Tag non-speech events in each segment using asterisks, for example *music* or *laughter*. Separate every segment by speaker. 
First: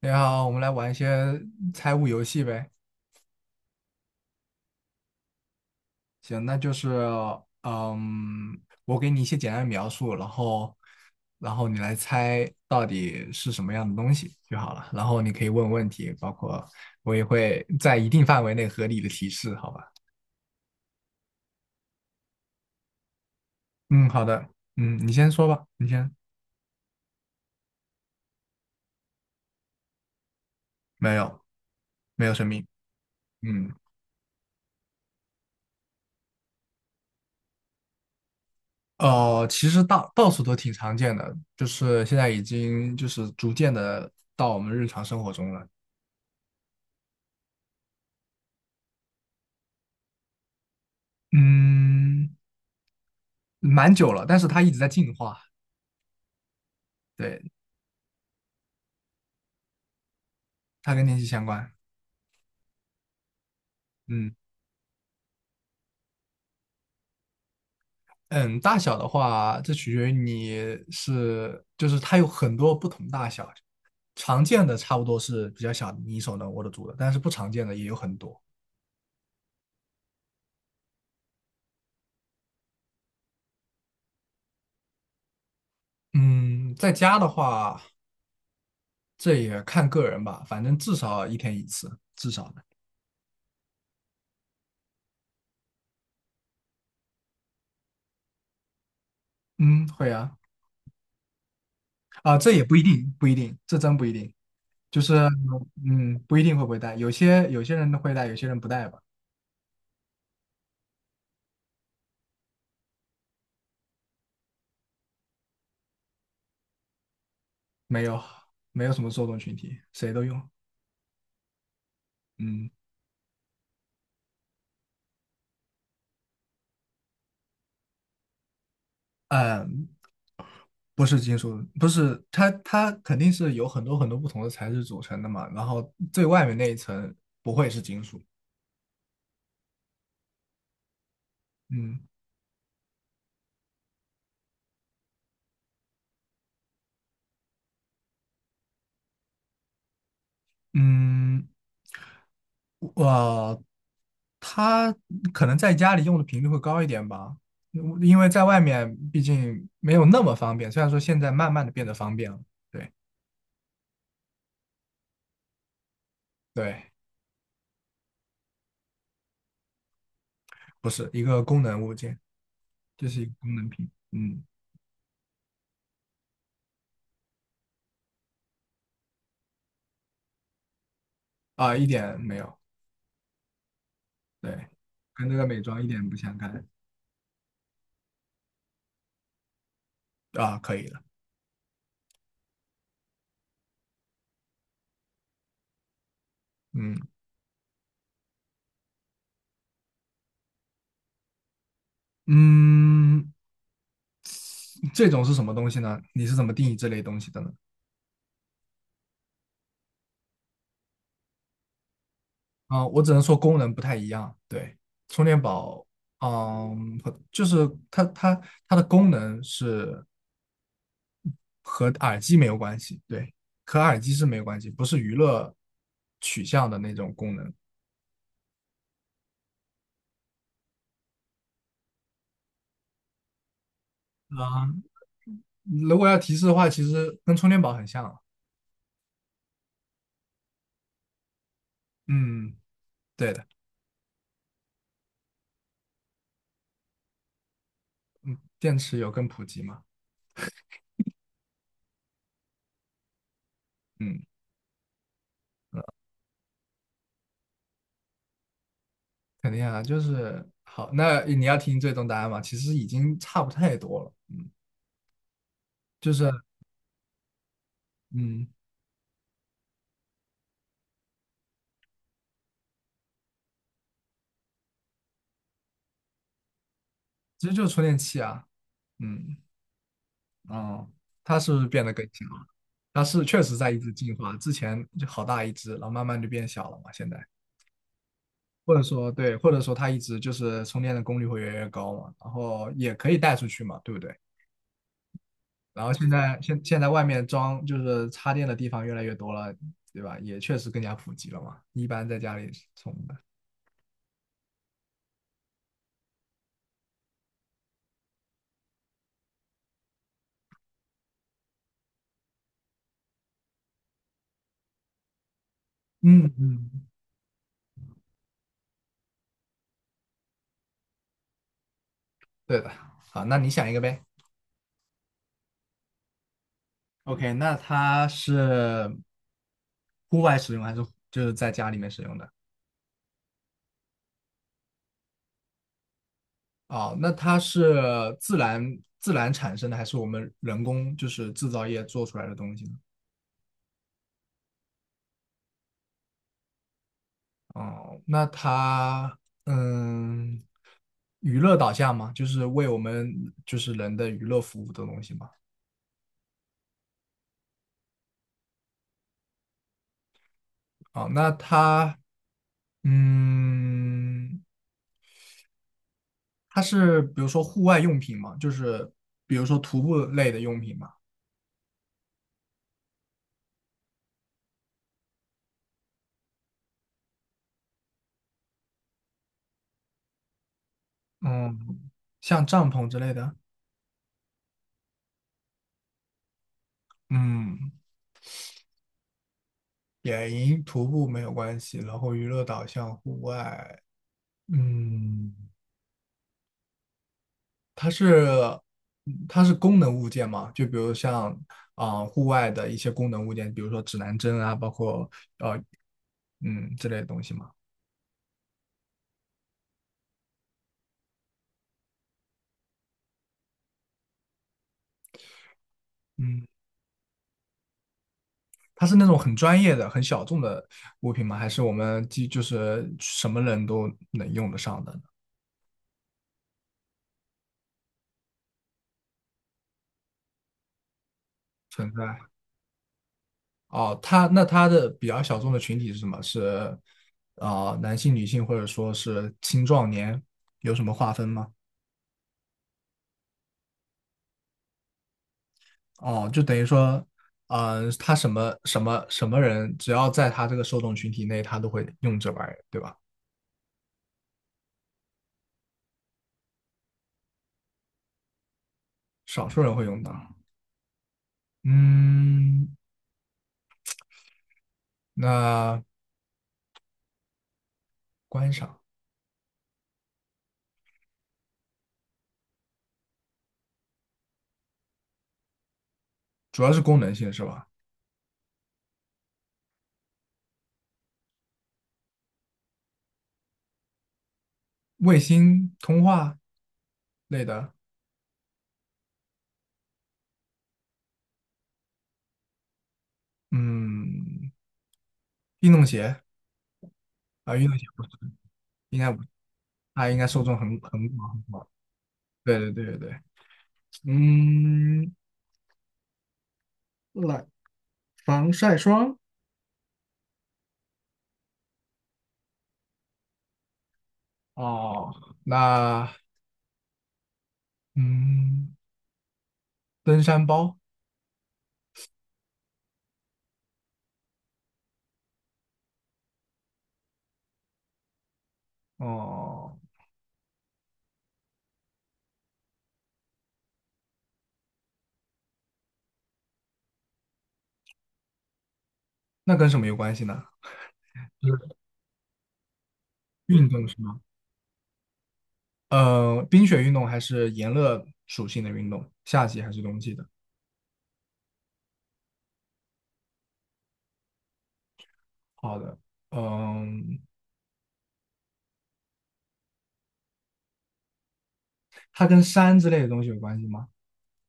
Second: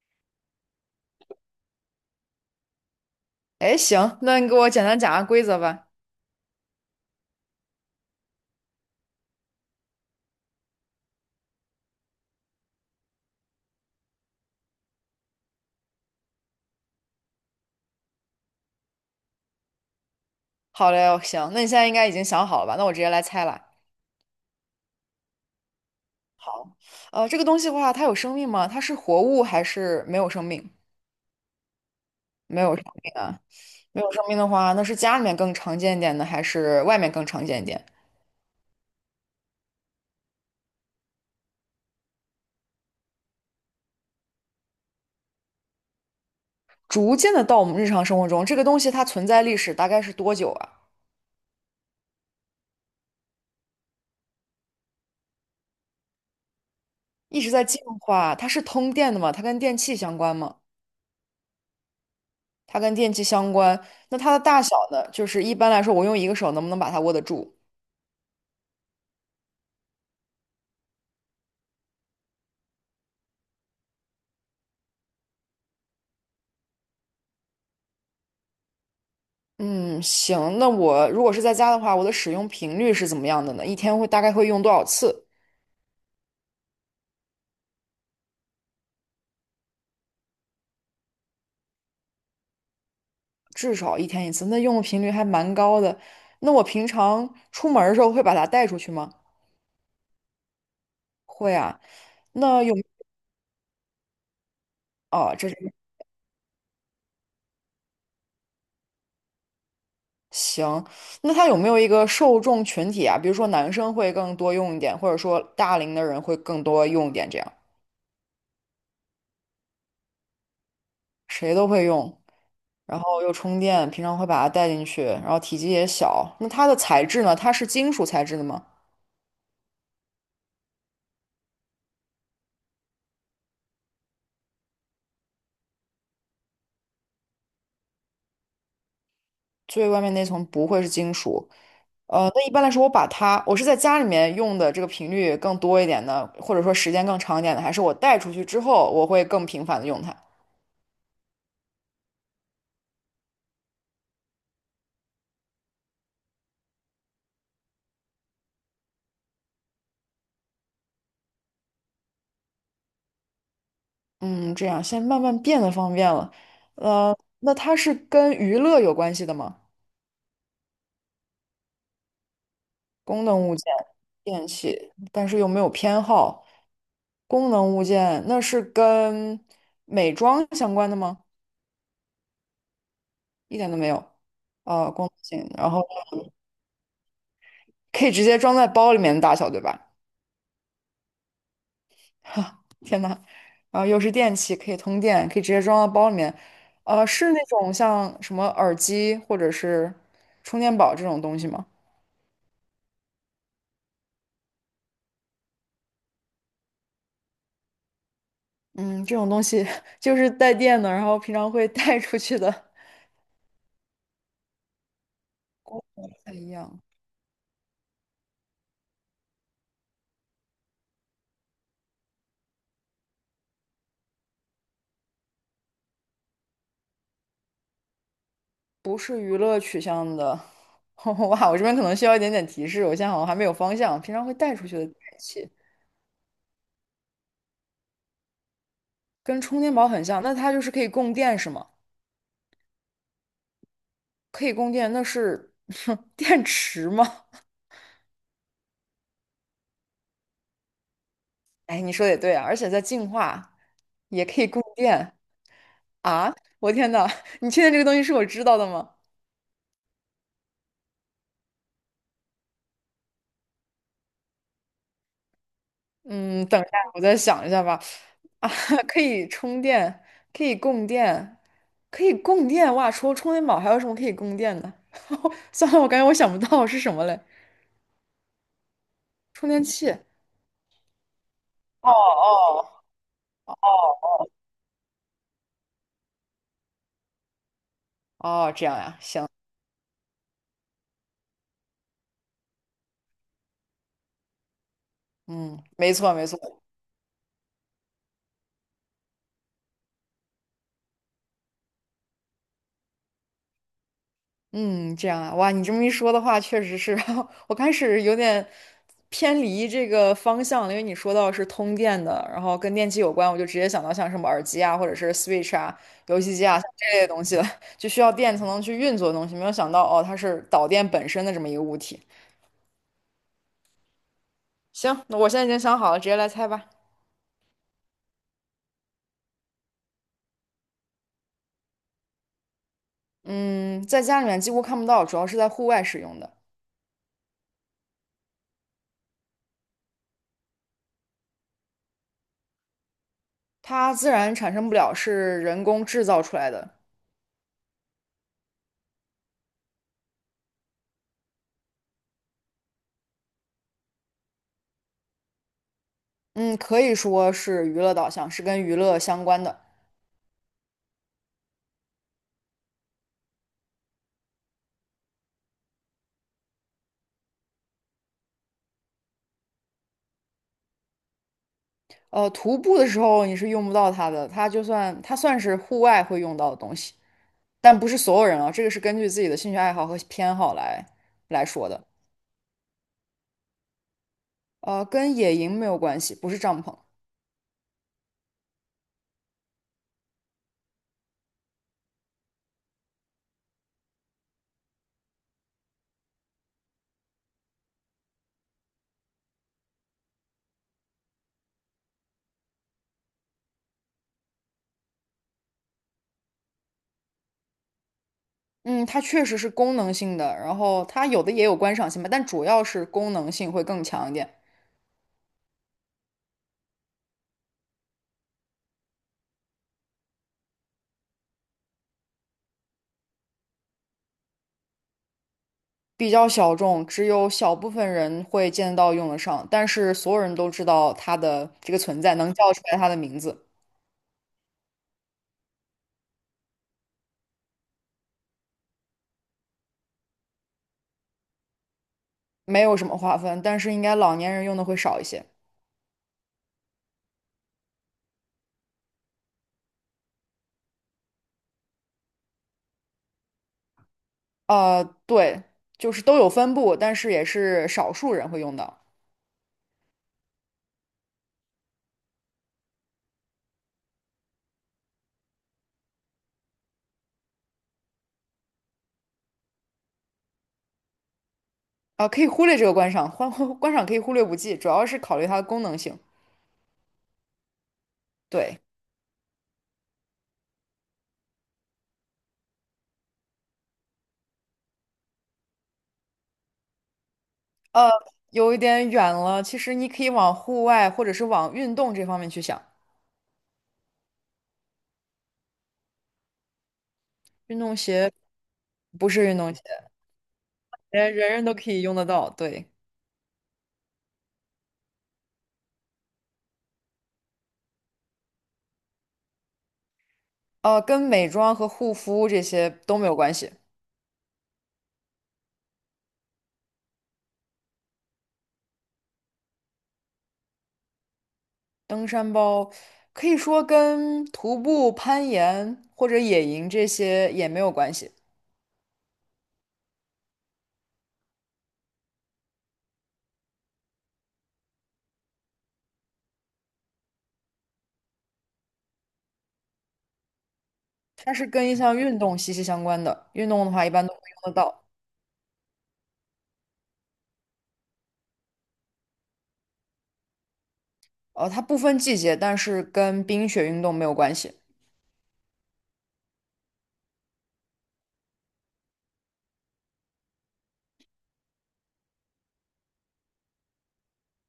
Speaker 1: 你好，我们来玩一些猜物游戏呗。
Speaker 2: 哎，行，那你给我简单讲下规则吧。
Speaker 1: 行，那就是，我给你一些简单的描述，然后你来猜到底是什么样的东西就好了。然后你可以问问题，包括我也会在一定范围内合理的提示，好吧？
Speaker 2: 好嘞，行，那你现在应该已经想好了吧？那我直接来猜了。
Speaker 1: 嗯，好的，你先说吧，你先。
Speaker 2: 好，这个东西的话，它有生命吗？它是活物还是没有生命？
Speaker 1: 没有，没有生
Speaker 2: 没
Speaker 1: 命。
Speaker 2: 有生命啊，
Speaker 1: 嗯，
Speaker 2: 没有生命的话，那是家里面更常见一点呢，还是外面更常见一点？
Speaker 1: 其实到处都挺常见的，就是现在已经就是逐渐的到我们日常生活中了。
Speaker 2: 逐渐的到我们日常生活中，这个东西它存在历史大概是多久啊？
Speaker 1: 嗯。蛮久了，但是它一直在进化，
Speaker 2: 一直
Speaker 1: 对，
Speaker 2: 在进化，它是通电的吗？它跟电器相关吗？
Speaker 1: 它跟天气相关。
Speaker 2: 它跟电器相关，那它
Speaker 1: 嗯
Speaker 2: 的大小呢？就是一般来说，我用一个手能不能把它握得住？
Speaker 1: 嗯，大小的话，这取决于你是，就是它有很多不同大小，常见的差不多是比较小的，你手能握得住的，但是不常见的也有很多。
Speaker 2: 嗯，行，那我如果是在家的话，我的使用频率是怎么样的呢？一天会大概会用多少次？
Speaker 1: 嗯，在家的话，这也看个人吧，反正至少一天一次，至少的。
Speaker 2: 至少一天一次，那用的频率还蛮高的。那我平常出门儿的时候会把它带出去吗？
Speaker 1: 嗯，会啊，
Speaker 2: 会啊。
Speaker 1: 啊，这
Speaker 2: 那
Speaker 1: 也
Speaker 2: 有，
Speaker 1: 不一定，不一定，这真不一定，就是
Speaker 2: 哦，这是
Speaker 1: 嗯，不一定会不会带，有些人会带，有些人不带吧。
Speaker 2: 行。那它有没有一个受众群体啊？比如说男生会更多用一点，或者说大龄的人会更多用一点，这样
Speaker 1: 没有，没有什么受众群体，谁都用。
Speaker 2: 谁都会用，
Speaker 1: 嗯
Speaker 2: 然后又充电，平常会把它带进去，然后体积也小。那它的材质呢？它是金属材质的吗？
Speaker 1: 嗯，不是金属，不是它，它肯定是有很多很多不同的材质组成的嘛。然后最外面那一层不会是金属。
Speaker 2: 最外面那层不会是金属。
Speaker 1: 嗯
Speaker 2: 那一般来说，我把它，我是在家里面用的这个频率更多一点的，或者说时间更长一点的，还是我带出去之后，我会更频繁的用它。
Speaker 1: 嗯，我它可能在家里用的频率会高一点吧，因为在外面毕竟没有那么方便。虽然说现在慢慢的变得方便了。对
Speaker 2: 嗯，这样现在慢慢变得方便了。
Speaker 1: 对，
Speaker 2: 那它是跟娱乐有关系的吗？
Speaker 1: 不是一个功能物件，这是
Speaker 2: 功
Speaker 1: 一个
Speaker 2: 能
Speaker 1: 功
Speaker 2: 物件、
Speaker 1: 能品。嗯
Speaker 2: 电器，但是又没有偏好。功能物件，那是跟美妆相关的吗？
Speaker 1: 啊，一点没有。
Speaker 2: 一点都没有。
Speaker 1: 对，
Speaker 2: 功能
Speaker 1: 跟这个
Speaker 2: 性，
Speaker 1: 美
Speaker 2: 然
Speaker 1: 妆一
Speaker 2: 后
Speaker 1: 点不相干
Speaker 2: 可以直接装在包里面的大小，对吧？
Speaker 1: 啊，可以的，
Speaker 2: *laughs* 哈，天呐，然后又是电器，可以通电，可以直接装到包里面。
Speaker 1: 嗯
Speaker 2: 是那种像什么耳机或者是充电宝这种东西吗？
Speaker 1: 嗯，这种是什么东西呢？你是怎么定义这类东西的呢？
Speaker 2: 嗯，这种东西 *laughs* 就是带电的，然后平常会带出去的，
Speaker 1: 啊，我只能说功能不太一样，对，充电
Speaker 2: 功
Speaker 1: 宝，
Speaker 2: 能不太一样，
Speaker 1: 嗯，和就是它的功能是和耳机没有关系，对，和耳机是没有关系，不是娱乐取向的那种功能
Speaker 2: 不是娱乐取向的。*laughs* 哇，我这边可能需要一点点提示，我现在好像还没有方向。平常会带出
Speaker 1: 啊。
Speaker 2: 去的电器
Speaker 1: 如果要提示的话，其实跟充电宝很像，
Speaker 2: 跟充电宝很像，那它就是可以供电是吗？
Speaker 1: 嗯，对的，
Speaker 2: 可以供电，那是 *laughs* 电池吗？
Speaker 1: 电池有更普及嘛，
Speaker 2: 哎，你说的也对啊，而且在净化，
Speaker 1: 嗯。
Speaker 2: 也可以供电啊！我天呐，你确定这个东西是我知道的吗？
Speaker 1: 肯定啊，就是好。那你要听最终答案嘛？其实已经差不太多了，嗯，就是
Speaker 2: 嗯，等一下，我再想一下吧。
Speaker 1: 嗯，
Speaker 2: 啊，*laughs* 可以充电，可以供电，可以供电！哇，除了充电宝，还有什么可以供电的？*laughs* 算了，我感觉我想不到是什么嘞。
Speaker 1: 其实就是充电器啊，嗯
Speaker 2: 充电器。
Speaker 1: 哦，它是不是变
Speaker 2: 哦
Speaker 1: 得更小了？
Speaker 2: 哦
Speaker 1: 它是确实在一直进化，之前就好大一只，然后慢慢就变小了嘛，现在。
Speaker 2: 哦，这
Speaker 1: 或
Speaker 2: 样
Speaker 1: 者
Speaker 2: 呀，
Speaker 1: 说
Speaker 2: 行，
Speaker 1: 对，或者说它一直就是充电的功率会越来越高嘛，然后也可以带出去嘛，对不对？
Speaker 2: 嗯，
Speaker 1: 然后
Speaker 2: 没错没错，
Speaker 1: 现在外面装就是插电的地方越来越多了，对吧？也确实更加普及了嘛，一般在家里充的。
Speaker 2: 嗯，这样啊，哇，你这么一说的话，确实是，*laughs* 我开始有点偏离这个方向了，因为你说到是通电的，然后跟电器有关，我就直接想到像什么耳机啊，或者是 Switch 啊、游
Speaker 1: 嗯
Speaker 2: 戏机啊
Speaker 1: 嗯，
Speaker 2: 像这类东西了，*laughs* 就需要电才能去运作的东西，没有想到哦，它是导电本身的这么一个物体。
Speaker 1: 对的，好，那你想一个呗。
Speaker 2: 行，那我现在已经想好了，直接来猜吧。
Speaker 1: OK，那它是户外使用还是就是在家里面使用的？
Speaker 2: 嗯，在家里面几乎看不到，主要是在户外使用的，
Speaker 1: 哦，那它是自然产生的，还是我们人工就是制造业做出来的东西呢？
Speaker 2: 它自然产生不了，是人工制造出来的。
Speaker 1: 哦，那它嗯，娱乐导向吗？就是为我们就是人的娱乐服务的东西吗？
Speaker 2: 嗯，可以说是娱乐导向，是跟娱乐相关的。
Speaker 1: 哦，那它嗯，它是比如说户外用品吗？就是比如说徒步类的用品吗？
Speaker 2: 徒步的时候你是用不到它的，它算是户外会用到的东西，但不是所有人啊，这个是根据自己的兴趣爱好和偏好来说的。
Speaker 1: 嗯，像帐篷之类的，
Speaker 2: 跟野营没有关系，不是帐篷。
Speaker 1: 嗯，野营徒步没有关系，然后娱乐导向户外，嗯，它是它是功能物件嘛，就比如像啊、户外的一些功能物件，比如说指南针啊，包括嗯之类的东西嘛，
Speaker 2: 嗯，它确实是功能性的，然后它有的也有观赏性吧，但主要是功能性会更强一点，
Speaker 1: 嗯，它是那种很专业的、很小众的物品吗？还是我们就是什么人都能用得上的呢
Speaker 2: 比较小众，只有小部分人会见得到用得上，但是所有人都知道它的这个
Speaker 1: 存
Speaker 2: 存在，
Speaker 1: 在？
Speaker 2: 能叫出来它的名字，
Speaker 1: 哦，他的比较小众的群体是什么？是啊、男性、女性，或者说是青壮年，有什么划分吗？
Speaker 2: 没有什么划分，但是应该老年人用的会少一些。
Speaker 1: 哦，就等于说，嗯、他什么什么什么人，只要在他这个受众群体内，他都会用这玩意儿，对吧？
Speaker 2: 对，就是都有分布，但是也是少数人会用到。
Speaker 1: 少数人会用到。嗯，那观赏
Speaker 2: 啊、可以忽略这个观赏，观 *laughs* 观赏可以忽略不计，主要是考虑它的功能性。
Speaker 1: 主要是功能性是吧？
Speaker 2: 对，
Speaker 1: 卫星通话类的，
Speaker 2: 有一点远了，其实你可以往户外或者是往运动这方面去想。
Speaker 1: 嗯，运动鞋
Speaker 2: 运
Speaker 1: 运
Speaker 2: 动
Speaker 1: 动鞋不是，
Speaker 2: 鞋
Speaker 1: 应
Speaker 2: 不
Speaker 1: 该不，
Speaker 2: 是运动鞋，
Speaker 1: 它应该受众很
Speaker 2: 人人都
Speaker 1: 广。
Speaker 2: 可以用得到。
Speaker 1: 对
Speaker 2: 对，
Speaker 1: 对对对对，嗯，来，防晒霜
Speaker 2: 跟美妆和护肤这些都没有关系。
Speaker 1: 哦，那嗯，登山包
Speaker 2: 登山包可以说跟徒步、攀岩或者野营这些也没有关系。
Speaker 1: 哦，那跟什么有关系呢？
Speaker 2: 它是跟一
Speaker 1: 是
Speaker 2: 项运动息息相关的，运动
Speaker 1: 运
Speaker 2: 的话
Speaker 1: 动
Speaker 2: 一
Speaker 1: 是
Speaker 2: 般都
Speaker 1: 吗？
Speaker 2: 会用得到。
Speaker 1: 冰雪运动还是炎热属性的运动？夏季还是冬季的？
Speaker 2: 它不分季节，但是跟冰雪运动没有关系，
Speaker 1: 好的，嗯，它跟山之类的东西有关系吗？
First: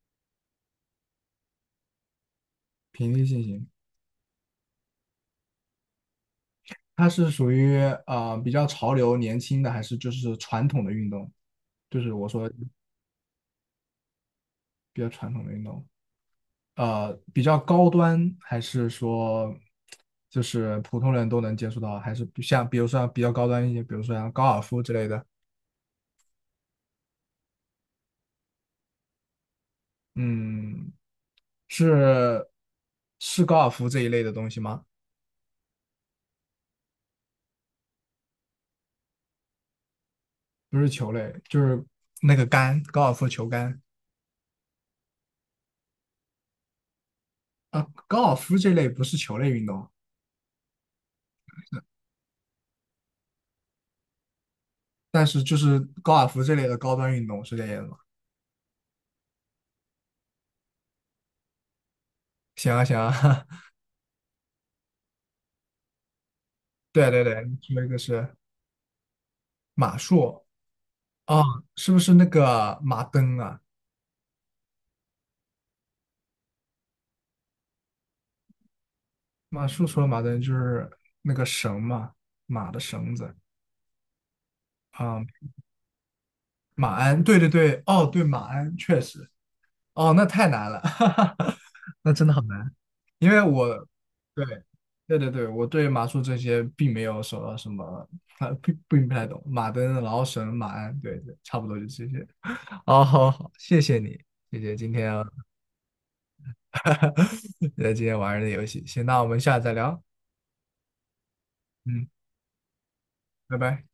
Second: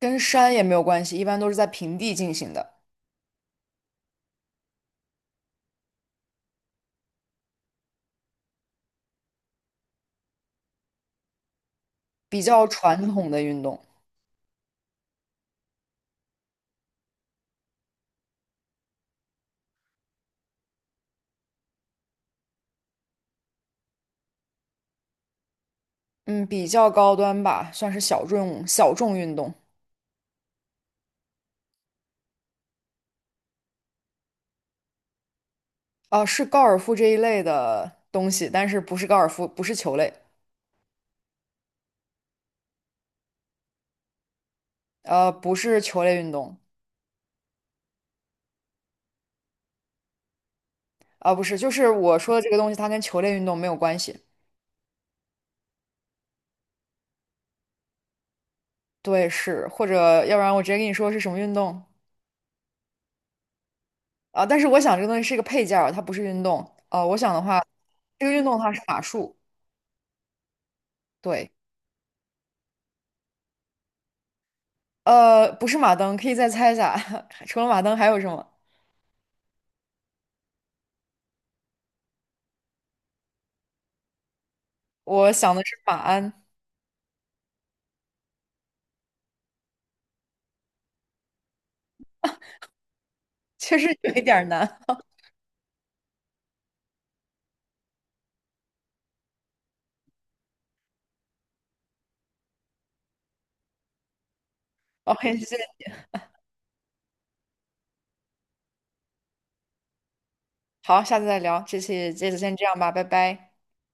Speaker 2: 跟山也没有关系，一般都是在平地进行的，
Speaker 1: 平地进行，它是属于比较潮流、年轻的，还是就是传统的运动？就是我
Speaker 2: 比
Speaker 1: 说
Speaker 2: 较传统的运动，
Speaker 1: 比较传统的运动。比较高端，还是说就是普通人都能接触到？还是像比如说比较高端一些，比如说像高尔夫之类的？
Speaker 2: 嗯，比较高端吧，算是小众运动。
Speaker 1: 嗯，是是高尔夫这一类的东西吗？
Speaker 2: 啊、是高尔夫这一类的东西，但是不是高尔夫，不是球类，
Speaker 1: 不是球类，就是那个杆，高尔夫球杆
Speaker 2: 不是球类运动，
Speaker 1: 啊，高尔夫这类不是球类运动，
Speaker 2: 啊、不是，就是我说的这个东西，它跟球类运动没有关系。
Speaker 1: 但是就是高尔夫这类的高端运动是这样的吗？
Speaker 2: 对，是，或者要不然我直接跟你说是什么运动。
Speaker 1: 行啊行啊，*laughs*
Speaker 2: 啊，但是我想这个东西是一个配件儿，它不是运动。
Speaker 1: 对
Speaker 2: 我
Speaker 1: 对
Speaker 2: 想的
Speaker 1: 对，你
Speaker 2: 话，
Speaker 1: 说一个
Speaker 2: 这个
Speaker 1: 是
Speaker 2: 运动的话是马术，
Speaker 1: 马术啊，
Speaker 2: 对，
Speaker 1: 是不是那个马灯啊？
Speaker 2: 不是马灯，可以再猜一下，*laughs* 除了马灯还有什么？
Speaker 1: 马术除了马灯就是那个绳嘛，马的绳子啊、
Speaker 2: 我想的是马鞍，
Speaker 1: 马鞍，对对对，哦，对，马鞍确实，哦，那太难了，*laughs* 哈哈，那真的好难，因为我，
Speaker 2: 确实有一点
Speaker 1: 对，
Speaker 2: 儿难。
Speaker 1: 对对对，我对马术这些并没有什么什么，啊，并不太懂，马灯，然后绳，马鞍，对对，差不多就这些。哦，好好，谢谢你，谢谢今
Speaker 2: *laughs*
Speaker 1: 天，
Speaker 2: OK，谢
Speaker 1: *laughs*
Speaker 2: 谢，
Speaker 1: 哈哈，*laughs* 今天玩儿的游戏，行，那我们下次再聊，
Speaker 2: 好，下次再聊，这
Speaker 1: 嗯，
Speaker 2: 期这次先这样吧，拜拜。
Speaker 1: 拜拜。